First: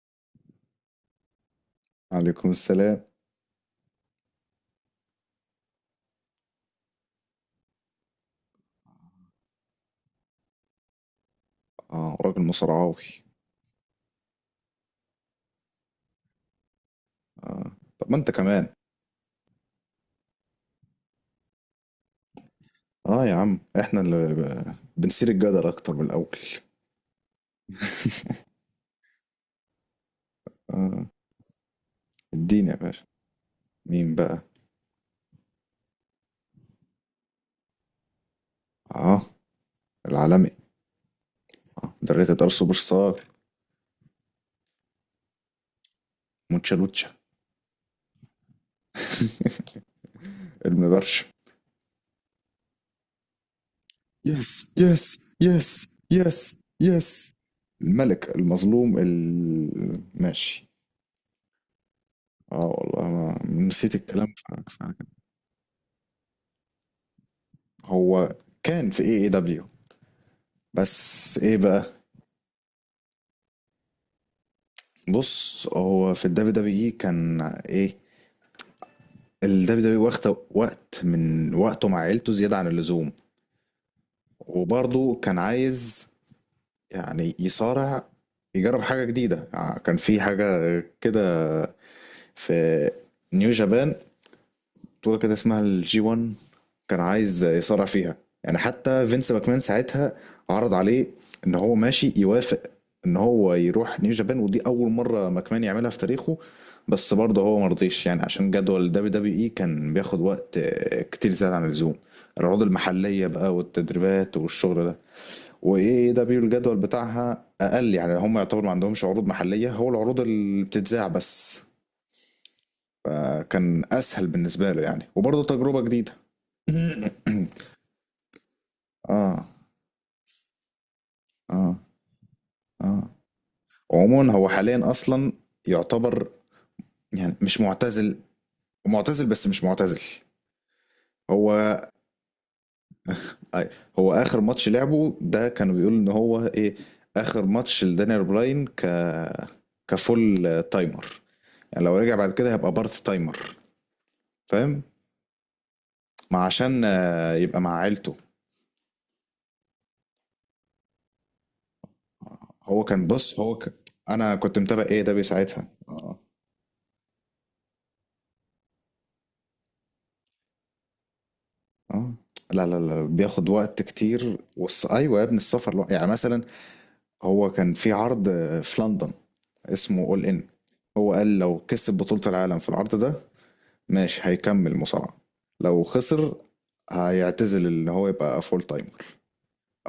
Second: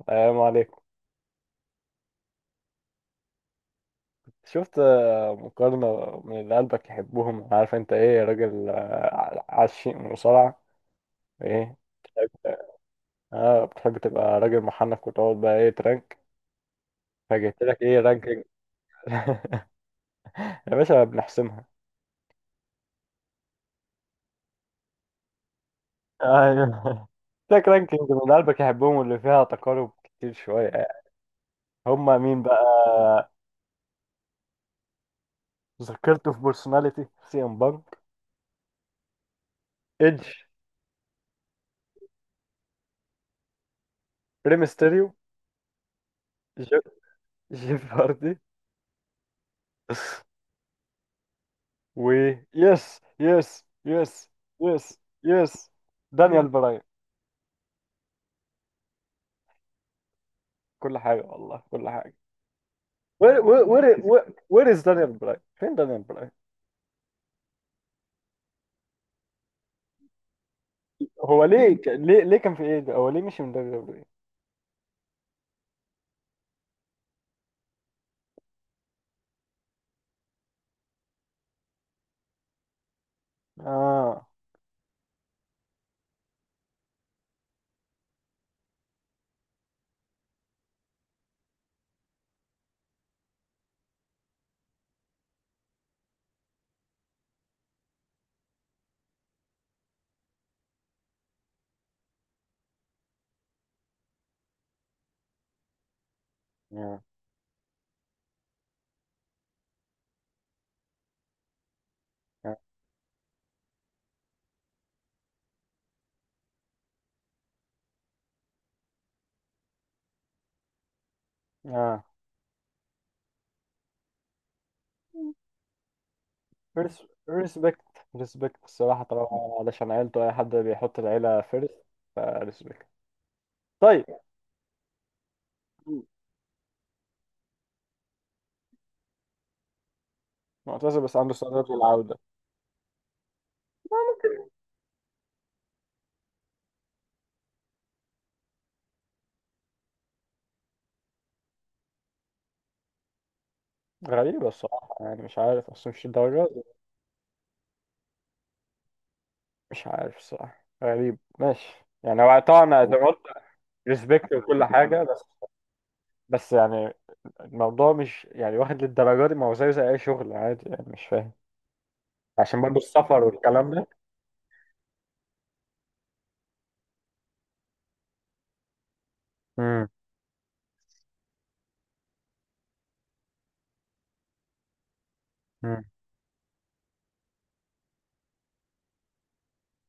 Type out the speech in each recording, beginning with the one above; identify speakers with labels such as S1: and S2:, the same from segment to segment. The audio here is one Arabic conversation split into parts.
S1: السلام عليكم.
S2: عليكم السلام.
S1: شفت مقارنة من اللي قلبك يحبهم، عارف انت ايه؟ راجل عشيق مصارعة. ايه؟
S2: اه راجل
S1: اه،
S2: مصارعاوي.
S1: بتحب تبقى راجل محنك وتقعد بقى ايه ترانك، فجبت
S2: اه
S1: لك ايه
S2: طب ما انت
S1: رانكينج.
S2: كمان.
S1: يا باشا بنحسمها.
S2: اه يا عم احنا اللي بنثير الجدل اكتر من الاول.
S1: ايوه، لك رانكينج من قلبك يحبهم واللي فيها تقارب كتير شوية يعني.
S2: اه
S1: هما مين بقى؟
S2: اديني يا باشا، مين بقى؟
S1: ذكرته في بيرسوناليتي، سي ام بانك،
S2: اه
S1: ايدج،
S2: العالمي، ده ريتد ار سوبر ستار،
S1: ريمستيريو،
S2: مونشا لوتشا.
S1: جيف هاردي،
S2: المبرشم.
S1: و يس يس يس،
S2: يس
S1: يس
S2: يس
S1: يس،
S2: يس،
S1: دانيال
S2: يس
S1: براين.
S2: يس. الملك المظلوم ماشي.
S1: كل حاجة والله، كل حاجة.
S2: اه والله
S1: وير وير
S2: ما نسيت
S1: وير
S2: الكلام
S1: وير از
S2: فعلا كده.
S1: دانيال براين؟ فين دانيال براين؟
S2: هو كان في اي اي دبليو. بس
S1: هو
S2: ايه
S1: ليه
S2: بقى؟
S1: ليه كان في ايه ده؟ هو ليه مشي من دانيال براين؟
S2: بص، هو في الدبليو دبليو اي كان ايه، الدبليو دبليو واخد وقت من وقته مع عيلته زياده عن اللزوم،
S1: اه
S2: وبرضه كان عايز، يعني يصارع، يجرب حاجه جديده، كان في حاجه كده في نيو جابان، بطولة كده اسمها الجي 1، كان عايز يصارع فيها. يعني حتى فينس ماكمان ساعتها عرض عليه ان هو ماشي يوافق ان هو يروح نيو جابان، ودي اول مرة ماكمان يعملها في تاريخه.
S1: اه
S2: بس برضه هو مرضيش، يعني عشان جدول دبليو دبليو اي كان بياخد وقت كتير زيادة عن اللزوم،
S1: اه.
S2: العروض المحلية بقى والتدريبات والشغل ده. وايه دبليو الجدول بتاعها اقل، يعني هم يعتبر ما عندهمش عروض محلية، هو العروض اللي بتتذاع بس،
S1: آه.
S2: فكان اسهل بالنسبه له يعني، وبرضه تجربه جديده.
S1: ريسبكت، ريسبكت الصراحة طبعا،
S2: اه
S1: علشان عيلته. أي حد بيحط العيلة
S2: اه
S1: فيرست، فريسبكت.
S2: اه
S1: طيب.
S2: عموما هو حاليا اصلا يعتبر، يعني مش معتزل، معتزل بس مش معتزل.
S1: معتذر بس عنده استعداد
S2: هو
S1: للعودة.
S2: أي، هو اخر ماتش لعبه ده كانوا بيقولوا ان هو ايه، اخر ماتش لدانيال براين كفول تايمر، يعني لو رجع بعد كده هيبقى بارت تايمر.
S1: غريبة
S2: فاهم،
S1: الصراحة، يعني مش عارف أصلا مش
S2: ما
S1: الدرجة.
S2: عشان يبقى مع عيلته.
S1: مش عارف، صح غريب ماشي. يعني هو طبعا
S2: هو
S1: زي هو ما
S2: كان
S1: قلت،
S2: بص هو
S1: ريسبكت
S2: انا كنت
S1: وكل
S2: متابع
S1: حاجة
S2: ايه ده
S1: بس.
S2: ساعتها
S1: بس يعني الموضوع مش يعني واخد للدرجة دي، ما هو زيه زي أي شغل عادي يعني، مش فاهم،
S2: اه.
S1: عشان
S2: لا
S1: برضه
S2: لا لا
S1: السفر
S2: بياخد
S1: والكلام
S2: وقت
S1: ده.
S2: كتير ايوه يا ابني، السفر يعني مثلا هو كان في عرض في لندن
S1: امم
S2: اسمه اول ان، هو قال لو كسب بطولة العالم في العرض ده ماشي هيكمل مصارعة، لو
S1: امم
S2: خسر هيعتزل ان هو يبقى فول تايمر،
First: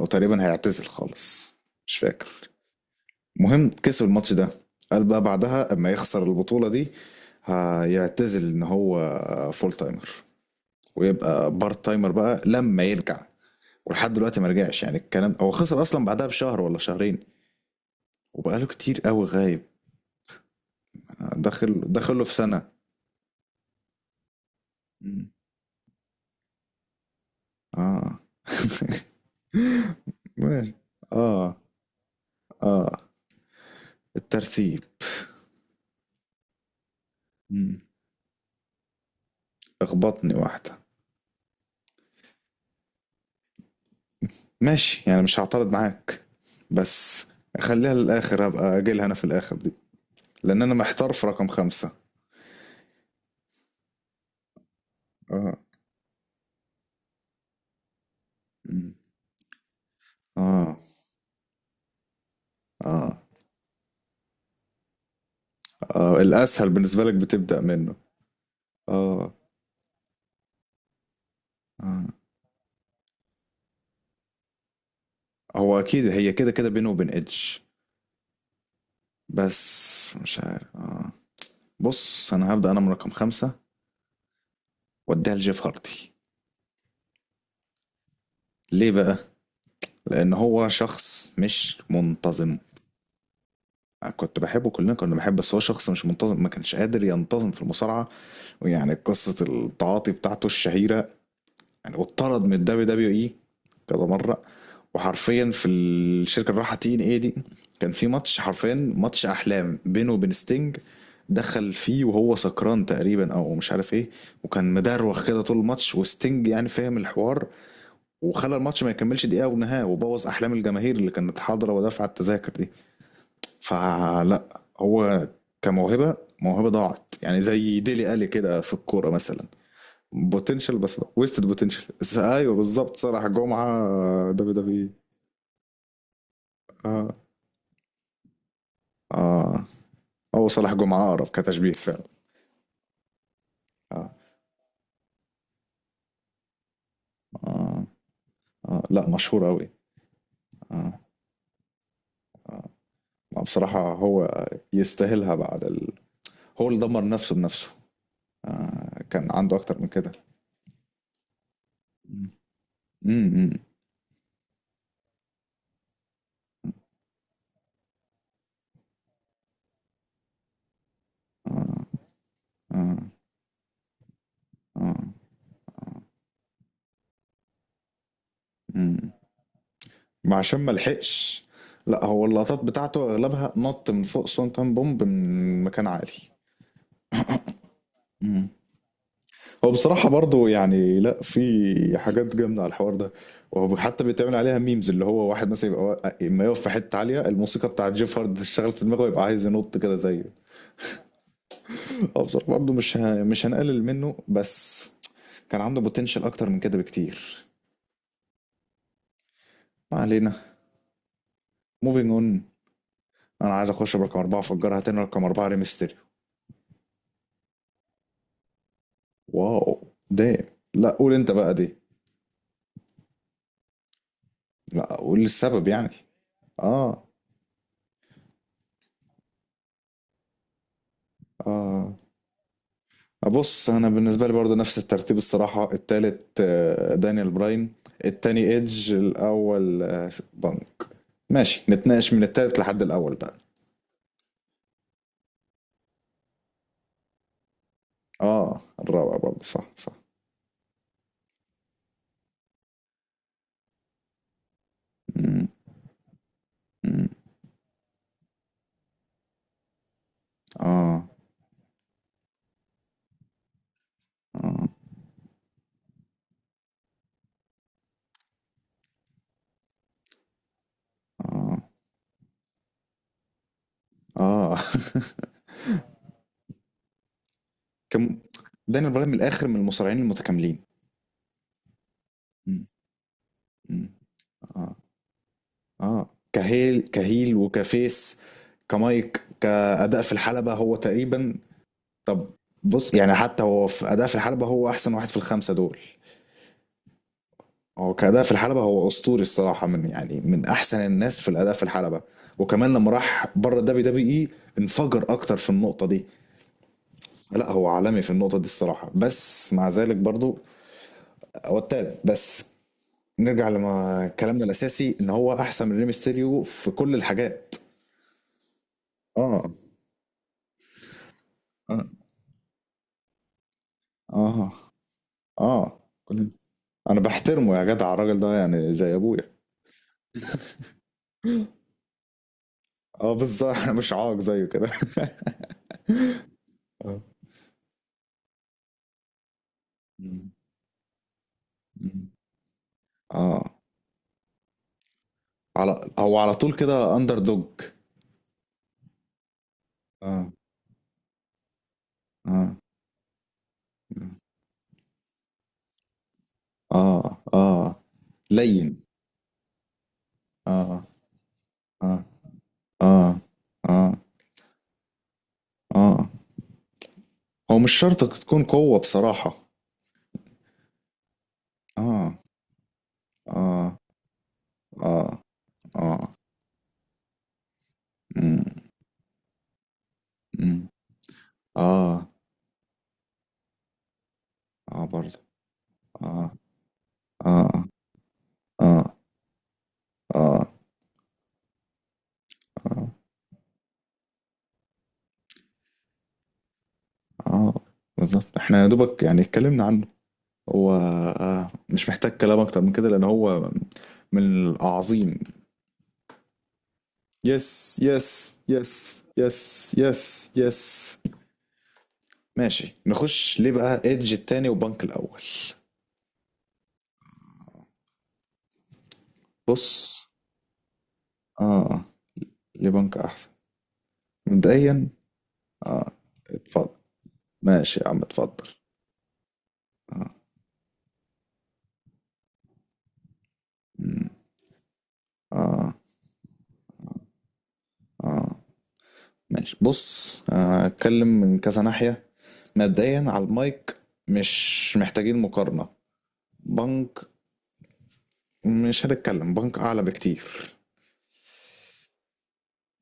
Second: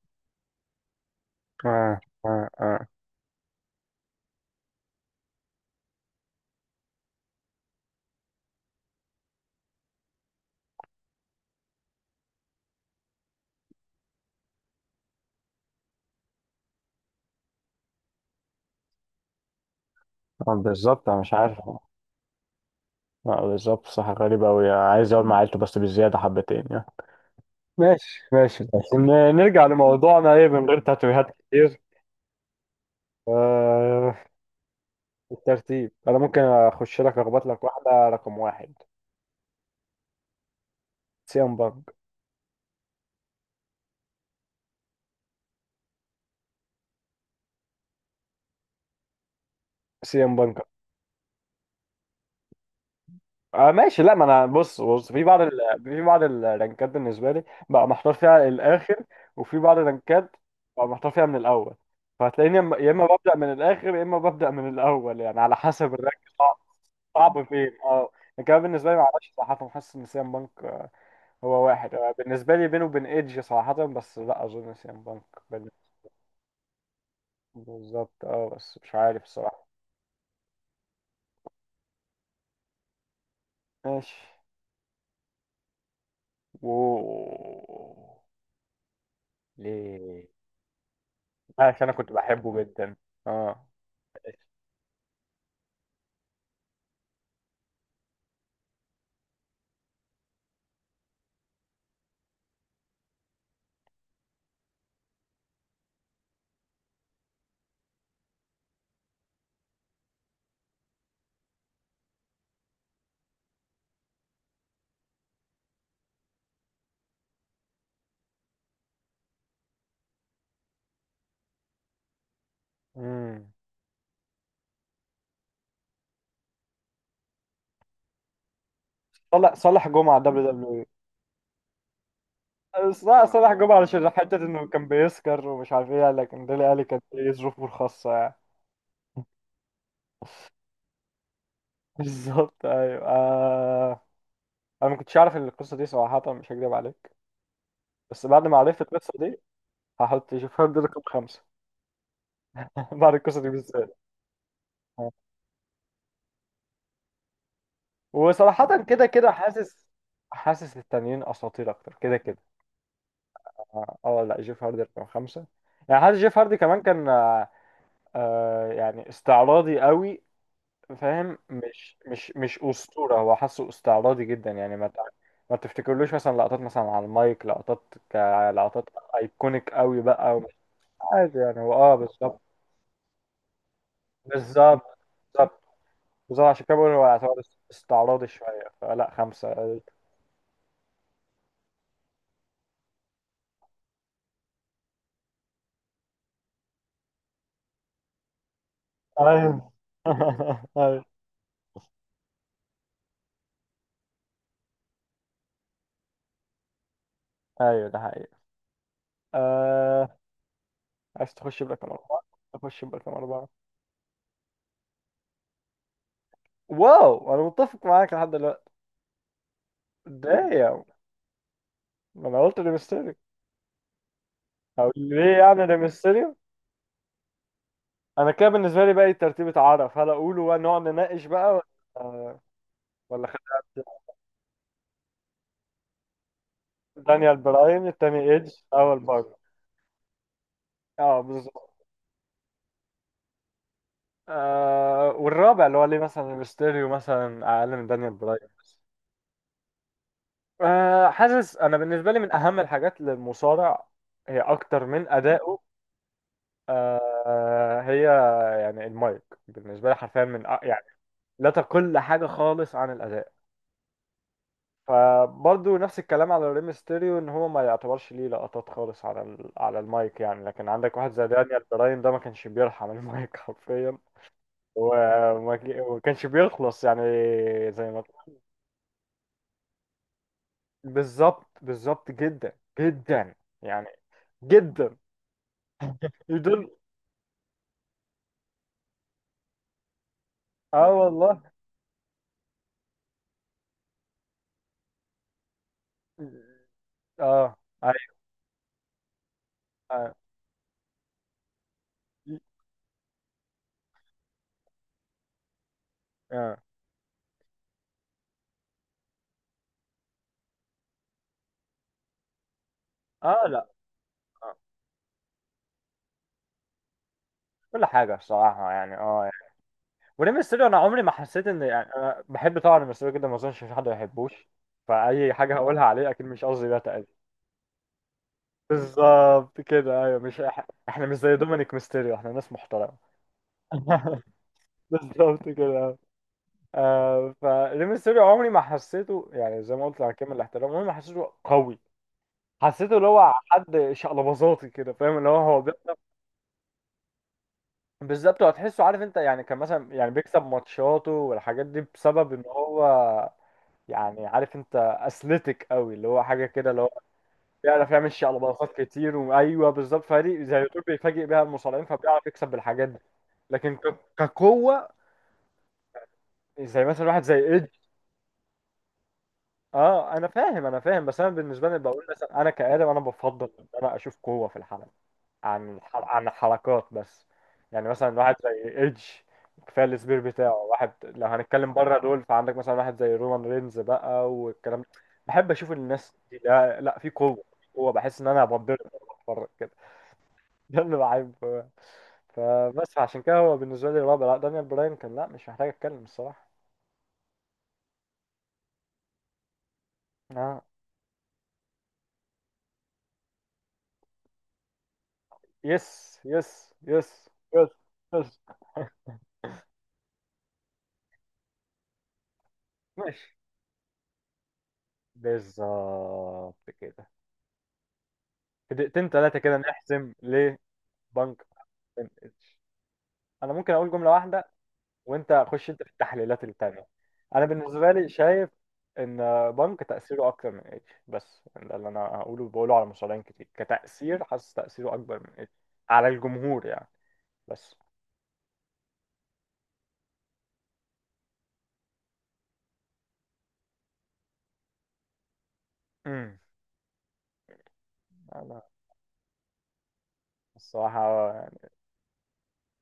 S2: او تقريبا هيعتزل خالص، مش
S1: آه آه
S2: فاكر.
S1: آه
S2: مهم، كسب الماتش ده، قال بقى بعدها اما يخسر البطولة دي هيعتزل ان هو فول تايمر، ويبقى بارت تايمر بقى لما يرجع. ولحد دلوقتي ما رجعش، يعني الكلام هو خسر اصلا بعدها بشهر ولا شهرين، وبقاله كتير قوي غايب.
S1: بالظبط أنا مش عارف.
S2: داخل له في سنه.
S1: آه بالظبط، صح غريب أوي، عايز أقعد
S2: مم.
S1: مع عيلته بس بالزيادة حبتين يعني.
S2: اه.
S1: ماشي ماشي، بس نرجع لموضوعنا، إيه من
S2: ماشي.
S1: غير تاتويهات
S2: اه
S1: كتير.
S2: اه
S1: آه،
S2: الترتيب.
S1: الترتيب. أنا ممكن أخش لك أخبط لك
S2: مم.
S1: واحدة رقم واحد.
S2: اخبطني واحده.
S1: سيام بانك.
S2: ماشي، يعني مش هعترض معاك، بس خليها للاخر، هبقى اجيلها انا في الاخر دي،
S1: سيام
S2: لان
S1: بانك.
S2: انا محتار في رقم خمسة.
S1: آه ماشي. لا ما انا بص بص في بعض
S2: اه.
S1: في بعض الرانكات بالنسبه لي بقى محتار فيها
S2: مم.
S1: الاخر، وفي بعض الرانكات
S2: اه
S1: بقى محتار فيها من الاول. فهتلاقيني يا اما يا إما
S2: اه
S1: ببدا من الاخر، يا اما ببدا من الاول يعني، على حسب الرانك.
S2: اه
S1: صعب.
S2: الاسهل بالنسبه لك
S1: صعب
S2: بتبدا
S1: فين
S2: منه.
S1: اه. لكن أنا بالنسبه لي معرفش
S2: اه
S1: صراحه، حاسس ان سيام بانك هو واحد
S2: اه
S1: بالنسبه لي بينه وبين ايدج صراحه، بس لا اظن سيام بانك بال-
S2: هو اكيد هي كده كده بينه وبين ادج،
S1: بالظبط اه، بس مش عارف الصراحه.
S2: بس مش عارف. آه. بص، انا هبدأ انا من رقم خمسة،
S1: ماشي.
S2: واديها لجيف هارتي.
S1: و
S2: ليه بقى؟
S1: ليه؟
S2: لان هو شخص مش
S1: عشان انا كنت
S2: منتظم.
S1: بحبه جدا. اه،
S2: كنت بحبه، كلنا كنا بنحبه، بس هو شخص مش منتظم، ما كانش قادر ينتظم في المصارعة. ويعني قصة التعاطي بتاعته الشهيرة، يعني واتطرد من الدبليو دبليو اي كذا مره. وحرفيا في الشركه اللي راحه تي ان اي دي، كان في ماتش، حرفيا ماتش احلام بينه وبين ستينج، دخل فيه وهو سكران تقريبا او مش عارف ايه، وكان مدروخ كده طول الماتش، وستينج يعني فاهم الحوار، وخلى الماتش ما يكملش دقيقه ونهايه، وبوظ احلام الجماهير اللي كانت حاضره ودافعه التذاكر دي.
S1: امم.
S2: فلا، هو كموهبه، موهبه ضاعت، يعني زي ديلي الي كده في الكوره مثلا.
S1: صالح جمعة دبليو
S2: بوتنشال،
S1: دبليو
S2: بس ويستد بوتنشال. ايوه،
S1: اي.
S2: بالظبط
S1: صالح
S2: صلاح
S1: صالح
S2: جمعه.
S1: جمعة، علشان حتة
S2: دبليو
S1: انه
S2: دبليو
S1: كان
S2: اي.
S1: بيسكر ومش عارف ايه، لكن ديلي الي كانت
S2: اه
S1: ليه ظروفه الخاصة يعني.
S2: اه هو صلاح جمعه اقرب كتشبيه فعلا.
S1: بالظبط ايوه، آه.
S2: آه.
S1: انا ما كنتش اعرف القصة دي صراحة، مش هكدب عليك.
S2: آه.
S1: بس بعد ما عرفت
S2: آه. لا،
S1: القصة دي
S2: مشهور قوي.
S1: هحط شوف هارد
S2: آه.
S1: رقم خمسة.
S2: آه.
S1: بعد القصة
S2: ما
S1: دي
S2: بصراحه
S1: بالذات.
S2: هو
S1: آه.
S2: يستاهلها بعد هو اللي دمر نفسه بنفسه.
S1: وصراحة
S2: آه.
S1: كده
S2: كان
S1: كده
S2: عنده اكتر
S1: حاسس،
S2: من كده.
S1: حاسس التانيين اساطير اكتر كده كده.
S2: امم.
S1: اه، لا، جيف هاردي رقم خمسة. يعني حاسس جيف هاردي كمان كان آه يعني استعراضي قوي، فاهم؟ مش
S2: آه.
S1: اسطوره هو، حاسه استعراضي جدا يعني،
S2: آه.
S1: ما تفتكرلوش مثلا لقطات مثلا على المايك، لقطات كلقطات
S2: مم.
S1: ايكونيك قوي
S2: ما
S1: بقى، ومش
S2: عشان ما
S1: عادي
S2: لحقش.
S1: يعني، هو اه
S2: لا، هو
S1: بالظبط.
S2: اللقطات بتاعته اغلبها نط من فوق سونتان
S1: بالظبط
S2: بومب
S1: بالظبط
S2: من مكان عالي.
S1: بالظبط عشان كده بقول هو يعتبر استعراضي
S2: مم.
S1: شويه، فلا خمسه
S2: هو
S1: ايوه.
S2: بصراحة برضو يعني، لا في حاجات جامدة على الحوار ده، وهو حتى بيتعمل عليها ميمز، اللي هو واحد مثلا يبقى اما يقف في حتة عالية الموسيقى بتاعت جيف هارد تشتغل في دماغه، يبقى عايز ينط كده زيه.
S1: ايوه،
S2: هو بصراحة برضو مش هنقلل منه، بس كان عنده بوتنشال أكتر من كده بكتير.
S1: ايوه ده حقيقي.
S2: ما
S1: آه.
S2: علينا،
S1: عايز تخش برقم
S2: موفينج
S1: أربعة؟
S2: أون.
S1: أخش برقم أربعة.
S2: أنا عايز أخش برقم أربعة، أفجرها تاني، رقم أربعة ريمستيريو.
S1: واو، أنا متفق معاك لحد دلوقتي.
S2: واو. دام.
S1: دايم.
S2: لا قول أنت بقى دي.
S1: ما أنا قلت لميستيريو. أو
S2: لا قول
S1: ليه يعني
S2: السبب
S1: ده
S2: يعني.
S1: ميستيريو؟
S2: آه.
S1: انا كده بالنسبه لي بقى ترتيبة، عرف هل اقوله بقى نقعد نناقش بقى ولا
S2: آه.
S1: آه، ولا
S2: بص،
S1: خليها.
S2: انا بالنسبه لي برضو نفس الترتيب الصراحه، التالت دانيال
S1: دانيال
S2: براين،
S1: براين التاني،
S2: التاني
S1: ايدج
S2: ايدج،
S1: اول بارك.
S2: الاول بانك.
S1: اه
S2: ماشي،
S1: بالظبط.
S2: نتناقش من التالت لحد الاول بقى.
S1: آه، والرابع اللي هو ليه مثلا ميستيريو مثلا اقل من دانيال براين؟
S2: اه، الرابع برضو، صح.
S1: آه، حاسس انا بالنسبه لي من اهم الحاجات للمصارع هي اكتر من
S2: مم،
S1: ادائه.
S2: مم.
S1: آه هي يعني المايك. بالنسبه لي حرفيا من يعني
S2: اه
S1: لا تقل حاجه خالص عن الاداء.
S2: اه
S1: فبرضه نفس الكلام على ريم ستيريو، ان هو ما يعتبرش ليه لقطات خالص على على المايك يعني، لكن عندك واحد زي
S2: اه
S1: دانيال براين ده ما كانش بيرحم المايك حرفيا،
S2: اه
S1: وما كانش بيخلص يعني. زي ما
S2: كم، دانيال براين من الاخر من المصارعين المتكاملين.
S1: بالظبط، بالظبط جدا
S2: مم،
S1: جدا يعني.
S2: مم. اه
S1: جدا
S2: اه.
S1: يدل.
S2: كهيل، كهيل، وكفيس. كمايك، كأداء في الحلبة، هو
S1: اه
S2: تقريبا
S1: والله.
S2: طب بص يعني، حتى هو في أداء في الحلبة هو أحسن واحد في الخمسة دول.
S1: اه
S2: هو
S1: ايوه
S2: كأداء في الحلبة هو أسطوري الصراحة، من
S1: اه،
S2: يعني من أحسن الناس في الأداء في الحلبة. وكمان لما راح بره الدبي دبي إي انفجر أكتر في النقطة دي.
S1: آه.
S2: لا هو عالمي في النقطة دي الصراحة، بس مع ذلك برضو هو التالت بس،
S1: آه.
S2: نرجع
S1: لا.
S2: لما كلامنا
S1: آه.
S2: الأساسي إن هو أحسن من ريمستيريو في كل الحاجات.
S1: كل حاجة الصراحة، يعني اه،
S2: آه.
S1: وريم ميستيريو انا عمري ما حسيت ان
S2: آه.
S1: يعني، انا بحب طبعا ريم ميستيريو جدا، ما اظنش في حد ما يحبوش.
S2: آه.
S1: فاي حاجه هقولها
S2: آه.
S1: عليه اكيد
S2: كل-
S1: مش قصدي ده
S2: أنا
S1: تقريبا.
S2: بحترمه يا جدع، الراجل ده يعني زي أبويا.
S1: بالظبط كده ايوه، مش احنا مش زي دومينيك ميستيريو، احنا ناس محترمه.
S2: اه بالظبط، انا مش عاق زيه كده.
S1: بالظبط كده.
S2: اه.
S1: آه، فريم ميستيريو عمري ما حسيته، يعني زي ما قلت على
S2: مم.
S1: كامل الاحترام، عمري ما حسيته قوي.
S2: مم.
S1: حسيته اللي هو
S2: اه.
S1: حد شقلباظاتي كده فاهم، اللي هو هو
S2: على،
S1: بيكسب.
S2: هو على طول كده اندر دوج.
S1: بالظبط، هتحسه عارف انت، يعني كان مثلا يعني
S2: اه
S1: بيكسب ماتشاته والحاجات دي بسبب ان
S2: اه
S1: هو يعني عارف انت اثليتيك قوي، اللي هو حاجه كده اللي هو
S2: اه اه
S1: بيعرف يعمل شيء على باصات
S2: لين.
S1: كتير، وايوه بالظبط، فريق زي يوتيوب
S2: اه
S1: بيفاجئ بيها المصارعين،
S2: اه
S1: فبيعرف يكسب بالحاجات دي.
S2: اه
S1: لكن
S2: اه
S1: كقوه،
S2: اه
S1: زي مثلا واحد زي
S2: هو
S1: ايدج.
S2: مش شرط تكون قوة بصراحة.
S1: اه انا فاهم، بس انا بالنسبه لي بقول
S2: اه
S1: مثلا انا كادم، انا بفضل ان
S2: اه
S1: انا اشوف قوه في الحلبه
S2: اه
S1: عن
S2: اه
S1: عن الحركات بس. يعني مثلا واحد
S2: مم.
S1: زي ايدج كفايه السبير بتاعه،
S2: مم.
S1: واحد لو هنتكلم بره
S2: اه
S1: دول فعندك مثلا واحد زي رومان رينز بقى والكلام ده.
S2: اه برضه.
S1: بحب اشوف الناس
S2: اه
S1: دي، لا لا، في قوه،
S2: اه
S1: في قوه، بحس ان انا بتضرب
S2: اه
S1: وأنا بتفرج كده.
S2: اه
S1: ده اللي بحبه يعني.
S2: اه
S1: فبس عشان كده هو بالنسبه لي رابع. لا، دانيال براين كان، لا مش محتاج اتكلم الصراحه.
S2: اه بالظبط. احنا يا دوبك يعني اتكلمنا عن
S1: اه،
S2: هو مش محتاج كلام اكتر من كده، لان هو من الاعظيم.
S1: يس يس يس، يس
S2: يس
S1: يس.
S2: يس يس، يس يس يس. ماشي،
S1: ماشي
S2: نخش ليه بقى، ايدج التاني وبنك الاول.
S1: بالظبط كده. في دقيقتين ثلاثه كده
S2: بص.
S1: نحسم ليه. بنك
S2: اه.
S1: ام اتش.
S2: ليه بنك احسن؟
S1: انا ممكن اقول جمله واحده،
S2: مبدئيا.
S1: وانت خش انت
S2: اه،
S1: في التحليلات
S2: اتفضل.
S1: التانية. انا
S2: ماشي يا
S1: بالنسبه
S2: عم،
S1: لي
S2: اتفضل.
S1: شايف ان بنك تاثيره اكتر من اتش، بس ده اللي انا هقوله، بقوله على مصارعين كتير، كتاثير حاسس تاثيره اكبر من اتش على الجمهور يعني. بس.
S2: ماشي بص، اتكلم من كذا ناحية. مبدئيا على المايك، مش محتاجين مقارنة،
S1: امم،
S2: بنك.
S1: انا
S2: مش هنتكلم، بنك اعلى بكتير،
S1: الصراحه يعني.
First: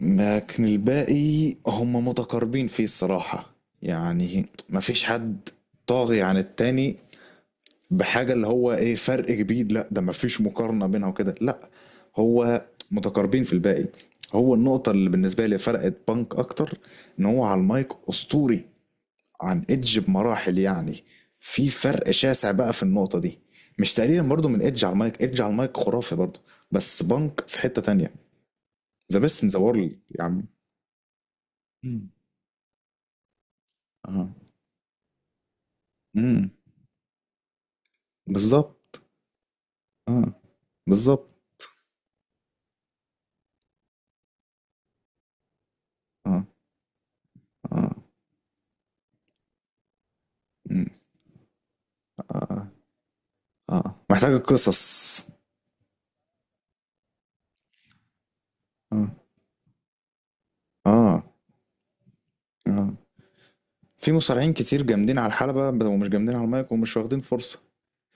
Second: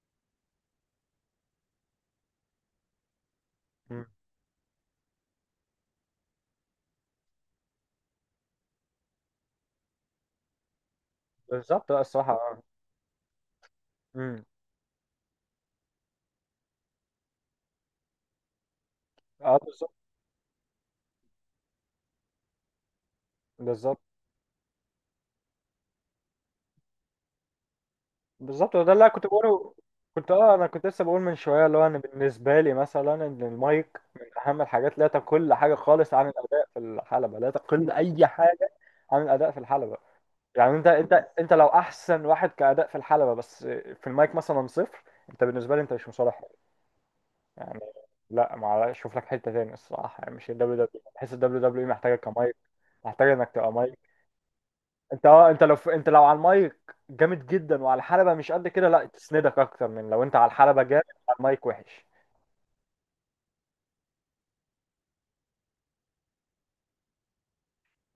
S2: لكن الباقي هم متقاربين فيه الصراحة،
S1: مم.
S2: يعني مفيش حد طاغي عن التاني بحاجة اللي هو ايه، فرق كبير، لا، ده مفيش مقارنة بينها وكده، لا.
S1: بالظبط، لا، الصراحه اه.
S2: هو متقاربين في الباقي.
S1: امم
S2: هو النقطة اللي بالنسبة لي فرقت بانك أكتر، إن هو على المايك أسطوري
S1: اه
S2: عن
S1: بالظبط.
S2: إدج بمراحل، يعني في فرق شاسع بقى في النقطة دي. مش
S1: بالظبط
S2: تقريبا برضو من إدج، على المايك إدج على المايك خرافي برضو، بس بانك في حتة تانية.
S1: بالظبط ده اللي أنا
S2: ذا
S1: كنت
S2: بيست إن ذا
S1: بقوله.
S2: وورلد يا
S1: كنت
S2: عم.
S1: اه، انا كنت لسه بقول من شويه اللي هو انا بالنسبه لي مثلا، ان المايك من
S2: مم.
S1: اهم الحاجات، لا تقل حاجه خالص عن
S2: امم.
S1: الاداء في الحلبه، لا تقل اي حاجه
S2: بالظبط.
S1: عن الاداء في الحلبه.
S2: اه
S1: يعني انت
S2: بالظبط.
S1: انت لو احسن واحد كاداء في الحلبه، بس في المايك مثلا صفر، انت بالنسبه لي انت مش مصالح
S2: اه
S1: حلو. يعني
S2: اه.
S1: لا، ما شوف لك حته تاني الصراحه، يعني مش الدبليو
S2: مم.
S1: دبليو، بحس الدبليو دبليو محتاجه كمايك،
S2: اه
S1: محتاجه انك تبقى مايك.
S2: اه. محتاجة قصص.
S1: انت اه، انت لو انت لو على المايك جامد جدا وعلى الحلبة مش قد كده، لا
S2: اه
S1: تسندك اكتر من لو انت على الحلبة جامد
S2: اه.
S1: على المايك وحش.
S2: اه. في مصارعين كتير جامدين على الحلبة ومش جامدين على المايك ومش واخدين فرصة.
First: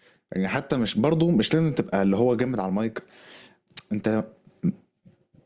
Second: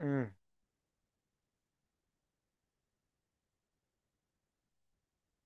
S1: امم.
S2: يعني حتى، مش برضو، مش لازم تبقى اللي هو جامد على المايك، انت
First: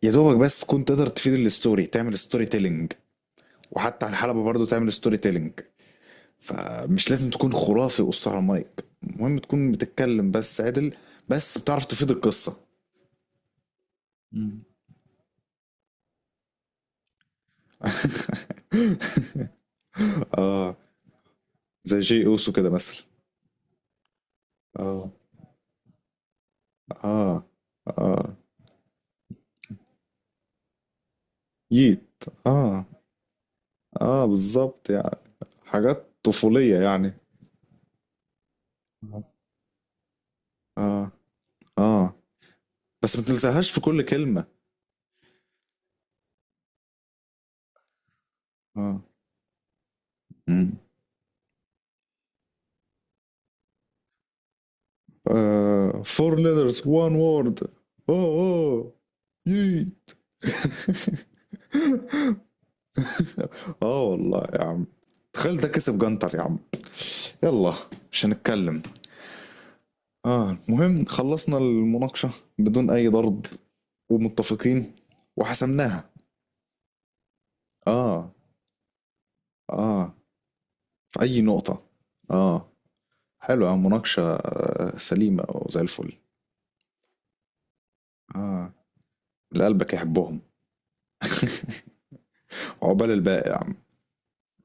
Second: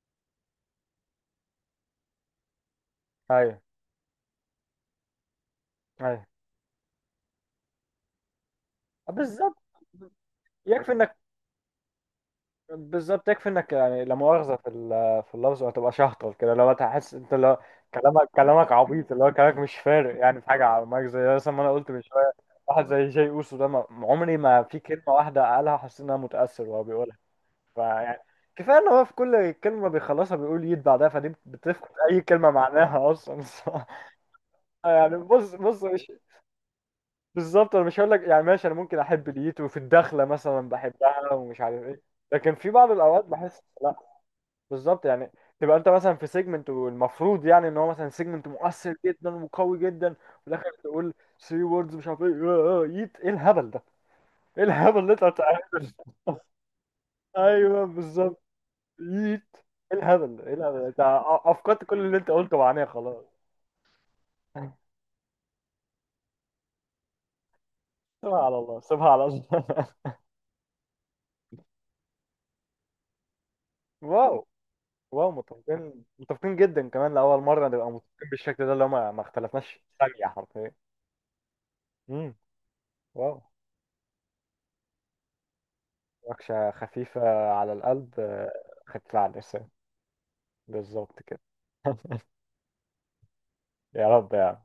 S2: يا دوبك بس تكون تقدر تفيد الستوري، تعمل ستوري تيلينج،
S1: ايوه.
S2: وحتى على الحلبة برضو تعمل ستوري تيلينج،
S1: ايوه
S2: فمش لازم تكون خرافي واسطة على المايك،
S1: آه،
S2: المهم
S1: بالظبط
S2: تكون بتتكلم بس
S1: يكفي
S2: عدل،
S1: انك.
S2: بس بتعرف تفيد القصة.
S1: بالظبط يكفي انك يعني، لا مؤاخذة
S2: مم.
S1: في في اللفظ، وهتبقى شهطل كده لو تحس انت، لو كلامك عبيط، اللي هو كلامك مش فارق يعني في حاجة
S2: اه،
S1: على المايك، زي مثلا ما انا قلت
S2: زي
S1: من
S2: جي
S1: شوية.
S2: اوسو كده
S1: واحد
S2: مثلا.
S1: زي جاي اوسو ده ما... عمري ما في كلمة
S2: اه
S1: واحدة قالها حسيت ان انا متأثر وهو بيقولها.
S2: اه
S1: فيعني
S2: اه.
S1: كفايه ان هو في كل كلمه بيخلصها بيقول يد بعدها، فدي بتفقد
S2: ييت.
S1: اي كلمه
S2: اه،
S1: معناها اصلا الصراحة.
S2: اه بالظبط
S1: يعني
S2: يعني،
S1: بص بص مش.
S2: حاجات طفولية يعني.
S1: بالظبط، انا مش هقول لك يعني ماشي، انا ممكن احب اليد وفي الدخله مثلا
S2: اه.
S1: بحبها ومش عارف ايه،
S2: اه.
S1: لكن في بعض
S2: بس ما
S1: الاوقات بحس
S2: تلزقهاش في
S1: لا.
S2: كل كلمة.
S1: بالظبط يعني، تبقى انت مثلا في سيجمنت، والمفروض يعني ان هو مثلا سيجمنت مؤثر
S2: اه.
S1: جدا وقوي جدا، وفي الاخر
S2: مم.
S1: تقول ثري ووردز مش عارف ايه يد. ايه الهبل ده؟ ايه الهبل اللي انت بتعمله؟
S2: آه four letters one word.
S1: ايوه
S2: اوه
S1: بالظبط.
S2: اوه.
S1: ايه
S2: ييت.
S1: الهبل، ايه الهبل انت افقدت كل اللي انت قلته معناه، خلاص.
S2: اه والله يا عم، تخيل ده كسب جنتر يا عم. يلا، مش
S1: سيبها على الله،
S2: هنتكلم.
S1: سيبها على الله.
S2: اه، المهم خلصنا المناقشة بدون أي ضرب،
S1: واو.
S2: ومتفقين،
S1: واو، متفقين،
S2: وحسمناها.
S1: متفقين جدا كمان، لأول مرة نبقى متفقين
S2: اه.
S1: بالشكل ده، اللي هما ما اختلفناش
S2: اه.
S1: ثانية حرفيا.
S2: في أي نقطة.
S1: امم.
S2: اه.
S1: واو.
S2: حلوة مناقشة، سليمة وزي الفل.
S1: نقشة خفيفة على القلب
S2: اه.
S1: خفيفة على
S2: اللي
S1: اللسان.
S2: قلبك يحبهم.
S1: بالظبط كده.
S2: عقبال الباقي يا عم.
S1: يا رب يا عم.